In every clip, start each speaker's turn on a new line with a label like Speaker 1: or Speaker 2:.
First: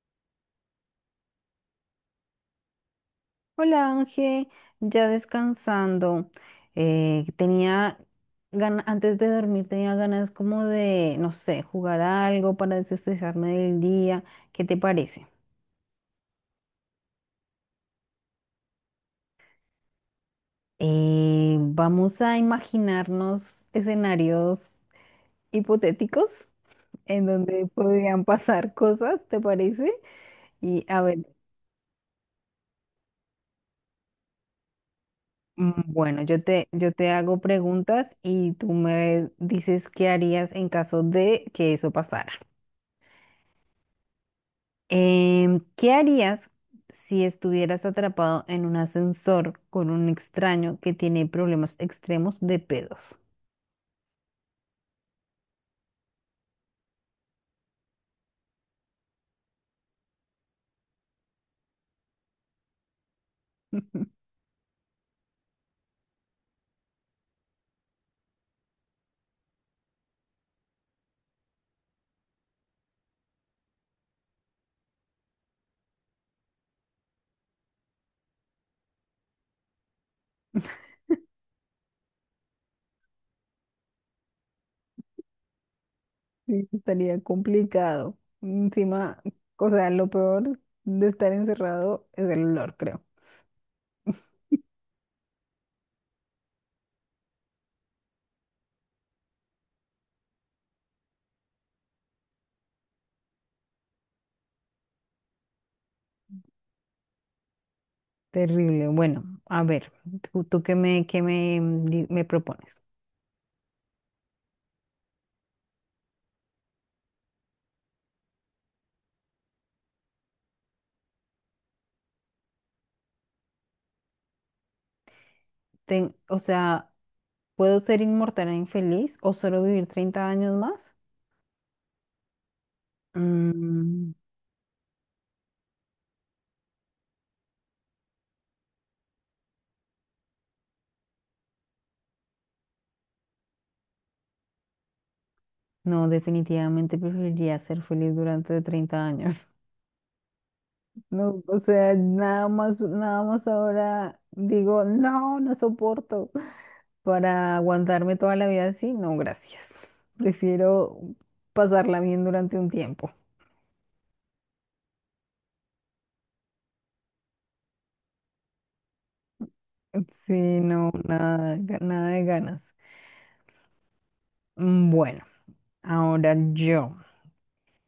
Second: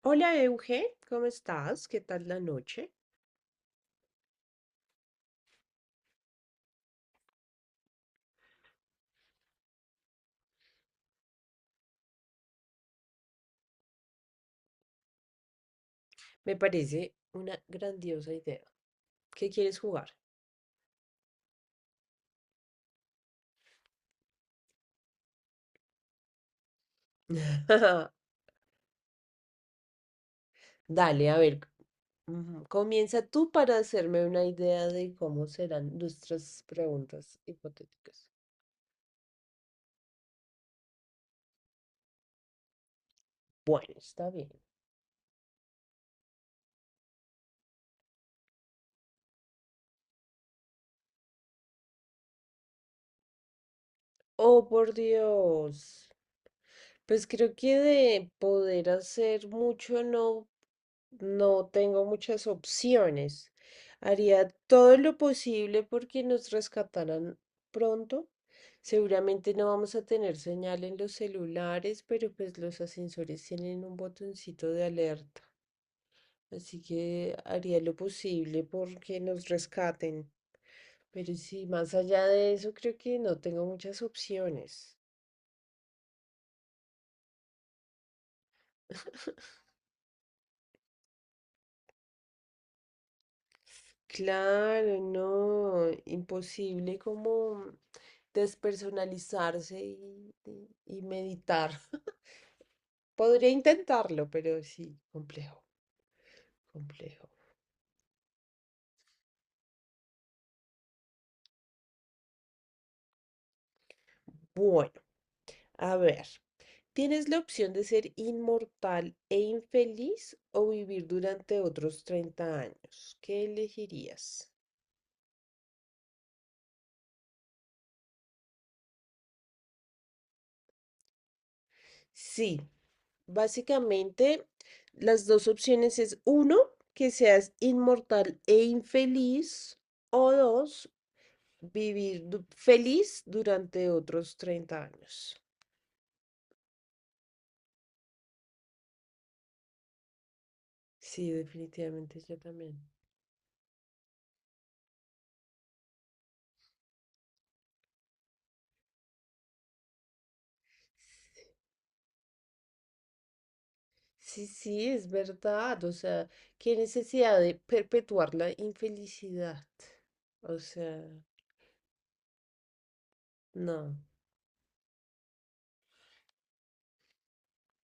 Speaker 1: Hola Euge, ¿cómo estás? ¿Qué tal la noche?
Speaker 2: Hola Ángel, ya descansando. Tenía ganas, antes de dormir tenía ganas como de, no sé, jugar algo para desestresarme del día. ¿Qué te parece?
Speaker 1: Me parece una grandiosa idea. ¿Qué quieres jugar?
Speaker 2: Vamos a imaginarnos escenarios hipotéticos en donde podrían pasar cosas, ¿te parece? Y a ver,
Speaker 1: Dale, a ver, comienza tú para hacerme una idea de cómo
Speaker 2: mm,
Speaker 1: serán
Speaker 2: bueno,
Speaker 1: nuestras
Speaker 2: yo te
Speaker 1: preguntas
Speaker 2: hago preguntas
Speaker 1: hipotéticas.
Speaker 2: y tú me dices qué harías en caso de que eso pasara.
Speaker 1: Bueno, está bien.
Speaker 2: ¿Qué harías si estuvieras atrapado en un ascensor con un extraño que tiene problemas extremos de pedos?
Speaker 1: Oh, por Dios. Pues creo que de poder hacer mucho no No tengo muchas opciones. Haría todo lo posible porque nos rescataran pronto. Seguramente no vamos a tener señal en los celulares, pero pues los ascensores tienen un botoncito de alerta. Así que haría lo posible porque nos rescaten. Pero sí, más allá de eso, creo que no tengo muchas opciones.
Speaker 2: Sí, estaría complicado. Encima, o sea, lo peor de estar encerrado es el olor, creo.
Speaker 1: Claro, no, imposible como despersonalizarse y meditar. Podría intentarlo, pero sí, complejo, complejo.
Speaker 2: Terrible. Bueno, a ver, ¿tú qué me, mm, di- ¿me propones?
Speaker 1: Bueno, a ver, ¿tienes la opción de ser inmortal e infeliz o vivir durante otros 30 años? ¿Qué elegirías?
Speaker 2: O sea, ¿puedo ser inmortal e infeliz o solo vivir 30 años más?
Speaker 1: Sí.
Speaker 2: Mm,
Speaker 1: Básicamente, las dos opciones es uno, que seas inmortal e infeliz, o dos, vivir feliz durante otros 30 años.
Speaker 2: no, definitivamente preferiría ser feliz durante 30 años.
Speaker 1: Sí,
Speaker 2: No, o sea,
Speaker 1: definitivamente yo
Speaker 2: nada
Speaker 1: también.
Speaker 2: más, nada más ahora digo, no, no soporto. Para aguantarme toda la vida así, no, gracias. Prefiero pasarla bien durante un tiempo.
Speaker 1: Sí, sí, es verdad. O sea, qué necesidad de perpetuar la infelicidad.
Speaker 2: Sí,
Speaker 1: O
Speaker 2: no,
Speaker 1: sea,
Speaker 2: nada, nada de ganas.
Speaker 1: no.
Speaker 2: Mm, bueno, ahora yo.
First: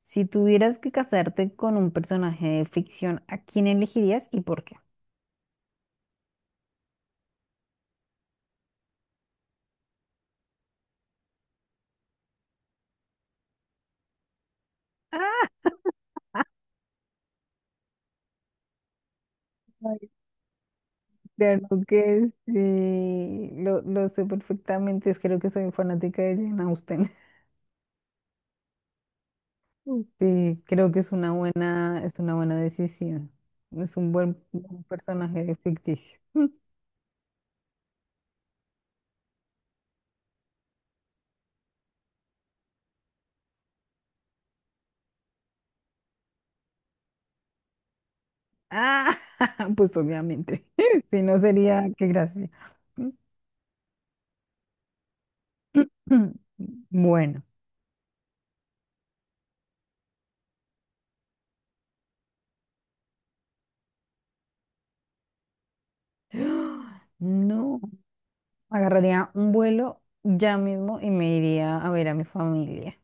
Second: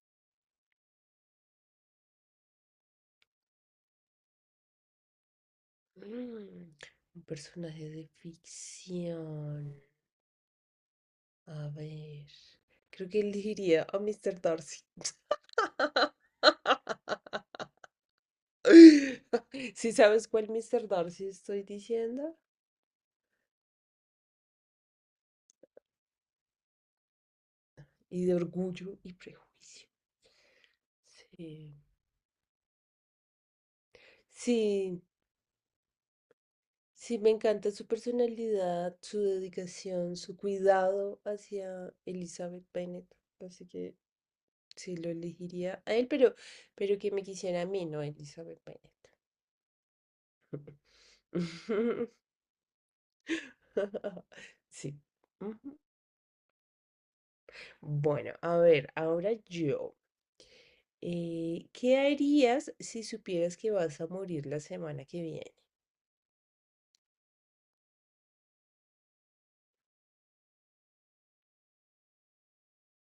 Speaker 2: Si tuvieras que casarte con un personaje de ficción, ¿a quién elegirías y por qué?
Speaker 1: Mm, un personaje de ficción. A ver, creo que elegiría a Mr. Darcy. Si sabes cuál Mr. Darcy estoy
Speaker 2: Claro que
Speaker 1: diciendo,
Speaker 2: sí, lo sé perfectamente, es creo que soy fanática de Jane Austen.
Speaker 1: y de orgullo y prejuicio.
Speaker 2: Mm. Sí, creo que es una
Speaker 1: Sí,
Speaker 2: es una buena decisión. Es un buen
Speaker 1: sí,
Speaker 2: personaje ficticio. Mm.
Speaker 1: sí, me encanta su personalidad, su dedicación, su cuidado hacia Elizabeth Bennet. Así que sí, lo elegiría a él, pero que me quisiera a mí, no a Elizabeth Bennet.
Speaker 2: Ah, pues obviamente. Si no, sería qué gracia.
Speaker 1: Sí.
Speaker 2: Bueno,
Speaker 1: Bueno, a ver, ahora yo. ¿qué harías si supieras que vas a morir la semana que viene?
Speaker 2: no, agarraría un vuelo ya mismo y me iría a ver a mi familia,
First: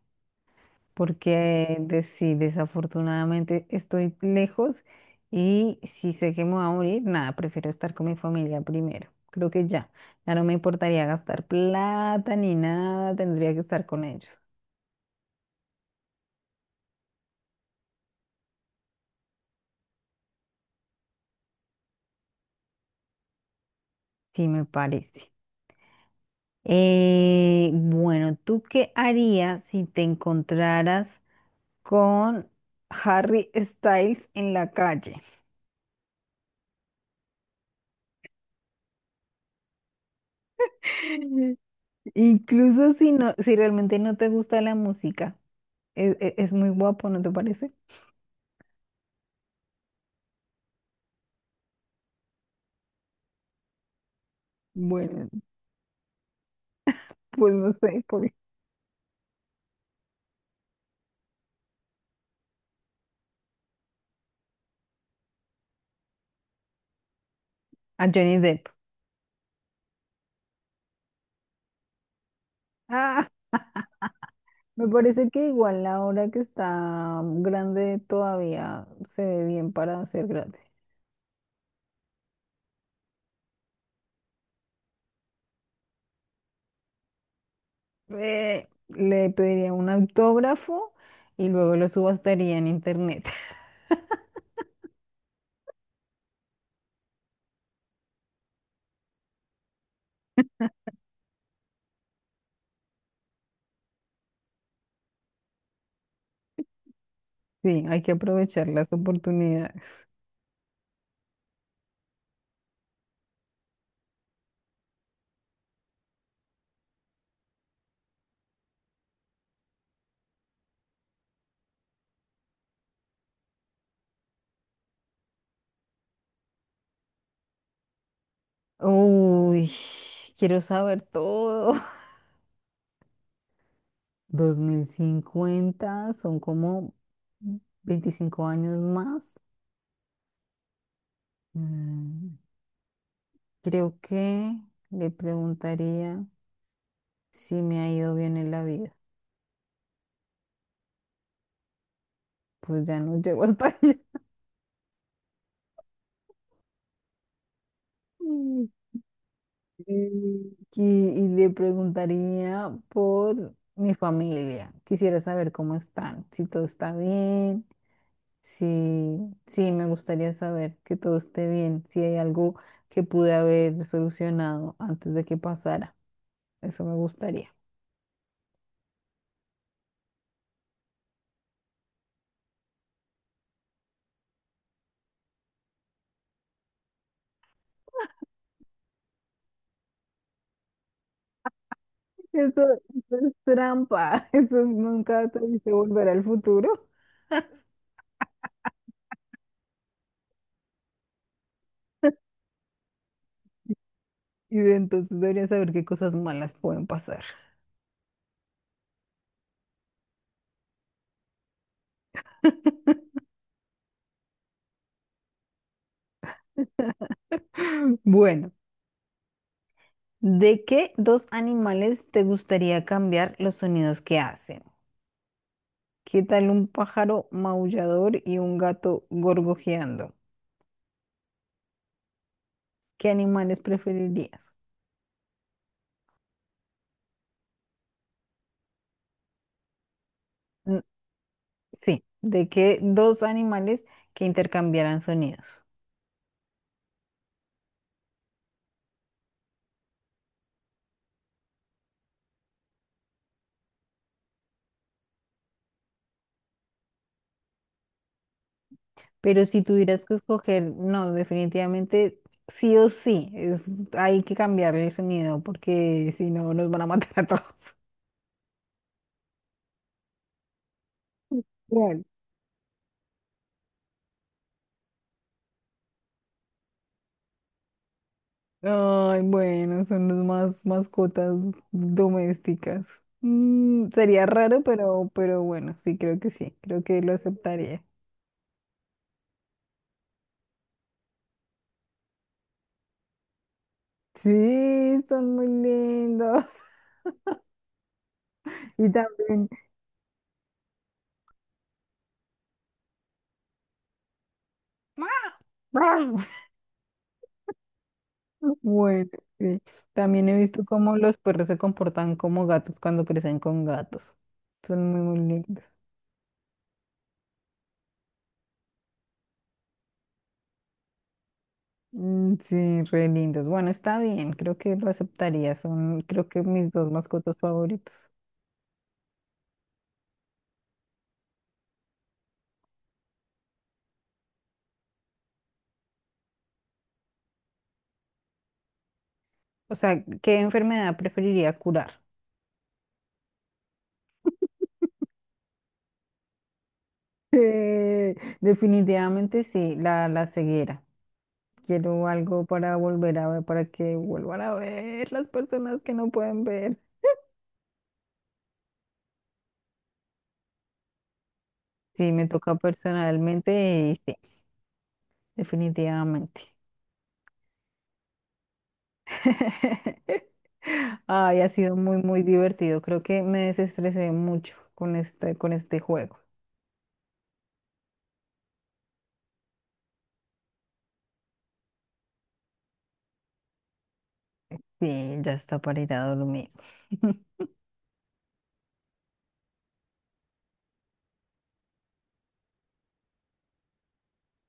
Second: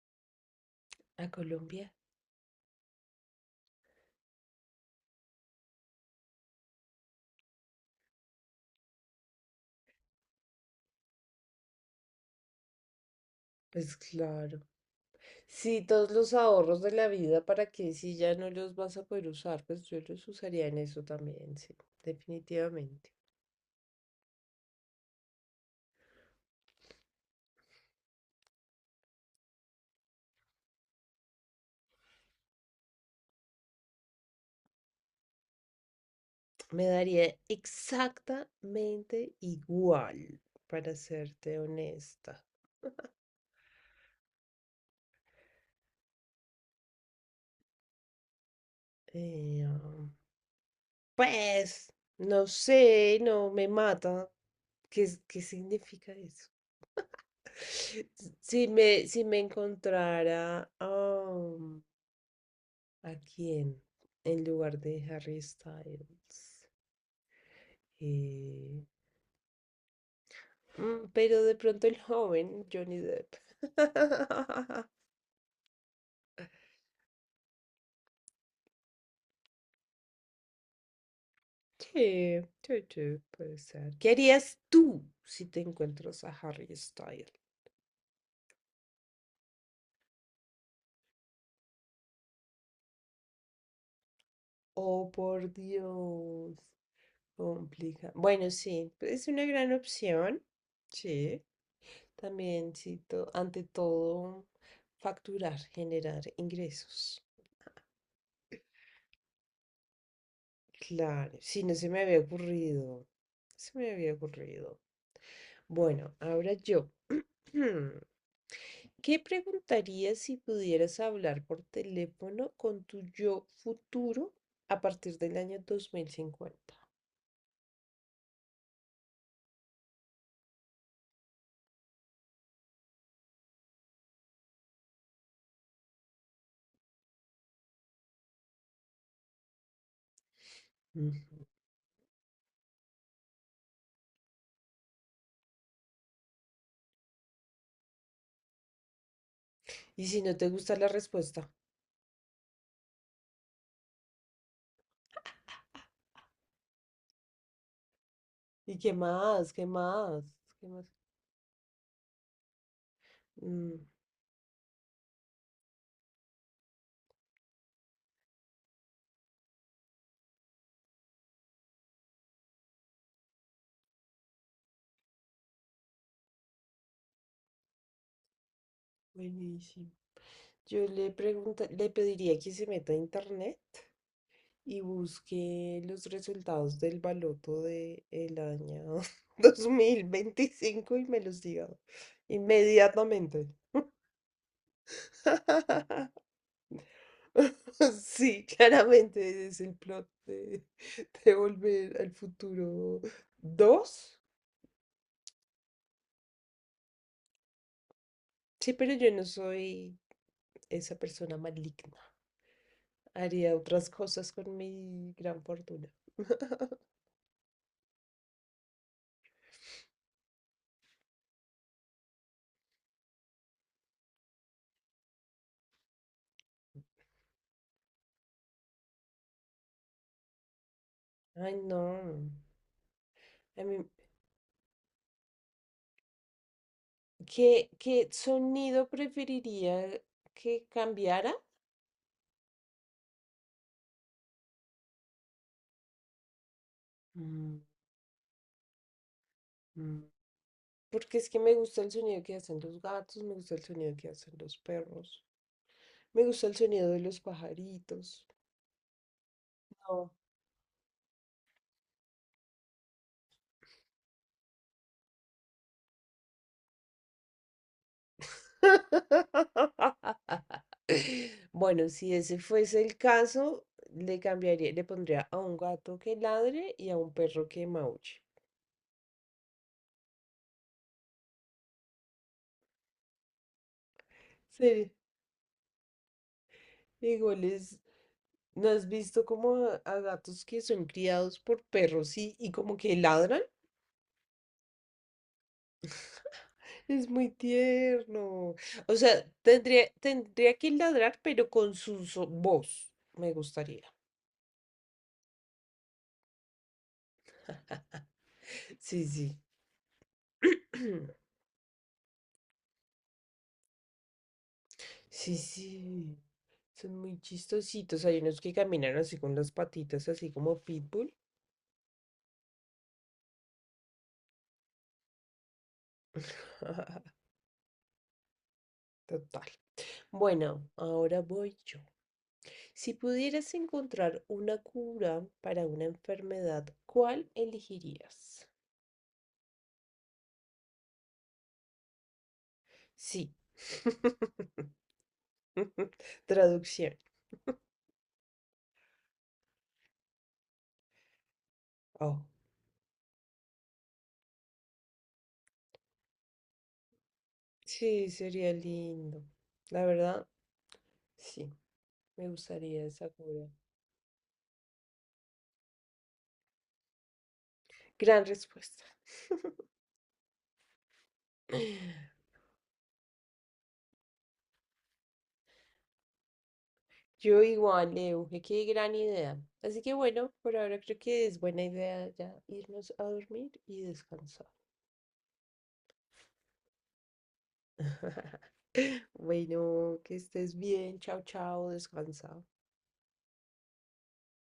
Speaker 1: ¿A
Speaker 2: porque
Speaker 1: Colombia?
Speaker 2: sí, desafortunadamente estoy lejos y si sé que me voy a morir, nada, prefiero estar con mi familia primero. Creo que ya no me importaría gastar plata ni nada, tendría que estar
Speaker 1: Pues
Speaker 2: con ellos.
Speaker 1: claro. Sí, todos los ahorros de la vida, ¿para que Si ya no los vas a poder usar, pues yo los usaría en eso también, sí, definitivamente.
Speaker 2: Sí, me parece. Bueno, ¿tú qué harías si te encontraras con Harry Styles en la calle?
Speaker 1: Me daría exactamente igual, para serte honesta.
Speaker 2: Incluso si realmente no te gusta la música, es muy guapo, ¿no te parece?
Speaker 1: Eh, Pues, no sé, no me mata. ¿Qué,
Speaker 2: Bueno,
Speaker 1: qué significa eso?
Speaker 2: pues no sé, por
Speaker 1: Si me, si me encontrara a quién en lugar de Harry Styles.
Speaker 2: a Johnny Depp.
Speaker 1: Eh, pero de pronto el joven Johnny
Speaker 2: Ah,
Speaker 1: Depp.
Speaker 2: me parece que igual ahora que está grande todavía se ve bien para ser grande.
Speaker 1: Sí, sí, sí, puede ser. ¿Qué harías tú si te encuentras a Harry Styles?
Speaker 2: Le pediría un autógrafo y luego lo subastaría en internet.
Speaker 1: Oh, por Dios. Complica. Bueno, sí, es una gran opción. Sí. También, sí, ante todo, facturar, generar ingresos.
Speaker 2: Sí, hay que aprovechar las oportunidades.
Speaker 1: Claro, sí, no se me había ocurrido. Se me había ocurrido. Bueno, ahora yo. ¿Qué preguntarías si pudieras hablar por teléfono con tu yo futuro a partir del año 2050?
Speaker 2: Uy, quiero saber todo. 2050 son como 25 años más.
Speaker 1: Ujú.
Speaker 2: Mm. Creo que le preguntaría si me ha ido bien en la vida.
Speaker 1: Y si no te gusta la respuesta.
Speaker 2: Pues ya no llego hasta allá. Mm.
Speaker 1: ¿Y qué más? ¿Qué más? ¿Qué más?
Speaker 2: Y le preguntaría por
Speaker 1: Mm,
Speaker 2: mi familia. Quisiera saber cómo están, si todo está bien, si, sí, me gustaría saber que todo esté bien, si hay algo que pude haber solucionado antes de que pasara. Eso me gustaría.
Speaker 1: buenísimo. Yo le pregunta, le pediría que se meta a internet y busque los resultados del baloto de el año 2025 y me los diga
Speaker 2: Eso, eso es
Speaker 1: inmediatamente.
Speaker 2: trampa. Eso es, nunca te dice, volver al futuro.
Speaker 1: Sí, claramente es el plot de Volver al Futuro dos.
Speaker 2: Y entonces debería saber qué cosas malas pueden pasar.
Speaker 1: Sí, pero yo no soy esa persona maligna. Haría otras cosas con mi gran fortuna.
Speaker 2: Bueno, ¿de qué dos animales te gustaría cambiar los sonidos que hacen? ¿Qué tal un pájaro maullador y un gato gorgojeando?
Speaker 1: Ay, no.
Speaker 2: ¿Qué animales
Speaker 1: A mí,
Speaker 2: preferirías?
Speaker 1: ¿qué, qué sonido preferiría que
Speaker 2: Mm,
Speaker 1: cambiara?
Speaker 2: sí, ¿de qué dos animales que intercambiaran sonidos?
Speaker 1: Mm, mm. Porque es que me gusta el sonido que hacen los gatos, me gusta el sonido que hacen los perros, me gusta el sonido de los pajaritos.
Speaker 2: Pero si tuvieras
Speaker 1: No.
Speaker 2: que escoger, no, definitivamente sí o sí, hay que cambiarle el sonido porque si no nos van a matar a todos.
Speaker 1: Bueno,
Speaker 2: Claro.
Speaker 1: si ese fuese el caso, le cambiaría, le pondría a un gato que ladre y a un perro que maulle.
Speaker 2: Ay, bueno, son los más mascotas domésticas. Mm, sería raro,
Speaker 1: Sí,
Speaker 2: pero bueno, sí, creo que lo
Speaker 1: igual es,
Speaker 2: aceptaría.
Speaker 1: ¿no has visto como a gatos que son criados por perros y como que ladran?
Speaker 2: Sí, son muy lindos.
Speaker 1: Es muy tierno.
Speaker 2: Y
Speaker 1: O sea,
Speaker 2: también,
Speaker 1: tendría, tendría que ladrar, pero con su voz. Me gustaría. Sí,
Speaker 2: bueno,
Speaker 1: sí.
Speaker 2: sí, también he visto cómo los perros se comportan como gatos cuando crecen con gatos. Son muy, muy
Speaker 1: Sí,
Speaker 2: lindos.
Speaker 1: sí. Son muy chistositos. Hay unos que caminan así con las patitas, así como pitbull.
Speaker 2: Mm, sí, re lindos. Bueno, está bien, creo que lo aceptaría. Son, creo que, mis dos mascotas favoritas.
Speaker 1: Total. Bueno, ahora voy yo. Si pudieras encontrar una cura para una enfermedad, ¿cuál elegirías?
Speaker 2: O sea, ¿qué enfermedad preferiría curar?
Speaker 1: Sí. Traducción.
Speaker 2: Eh, Definitivamente sí, la ceguera. Quiero
Speaker 1: Oh,
Speaker 2: algo para volver a ver, para que vuelvan a ver las personas que no pueden ver.
Speaker 1: sí, sería lindo. La verdad, sí,
Speaker 2: Sí, me
Speaker 1: me
Speaker 2: toca
Speaker 1: gustaría esa cura.
Speaker 2: personalmente, y sí, definitivamente.
Speaker 1: Gran respuesta.
Speaker 2: Ay, ha sido muy, muy divertido. Creo que me desestresé mucho con con este juego.
Speaker 1: Yo igual, Leo, que qué gran idea. Así que bueno, por ahora creo que es buena idea ya irnos a dormir y descansar.
Speaker 2: Sí, ya está para ir a dormir.
Speaker 1: Bueno, que estés bien. Chao, chao, descansa.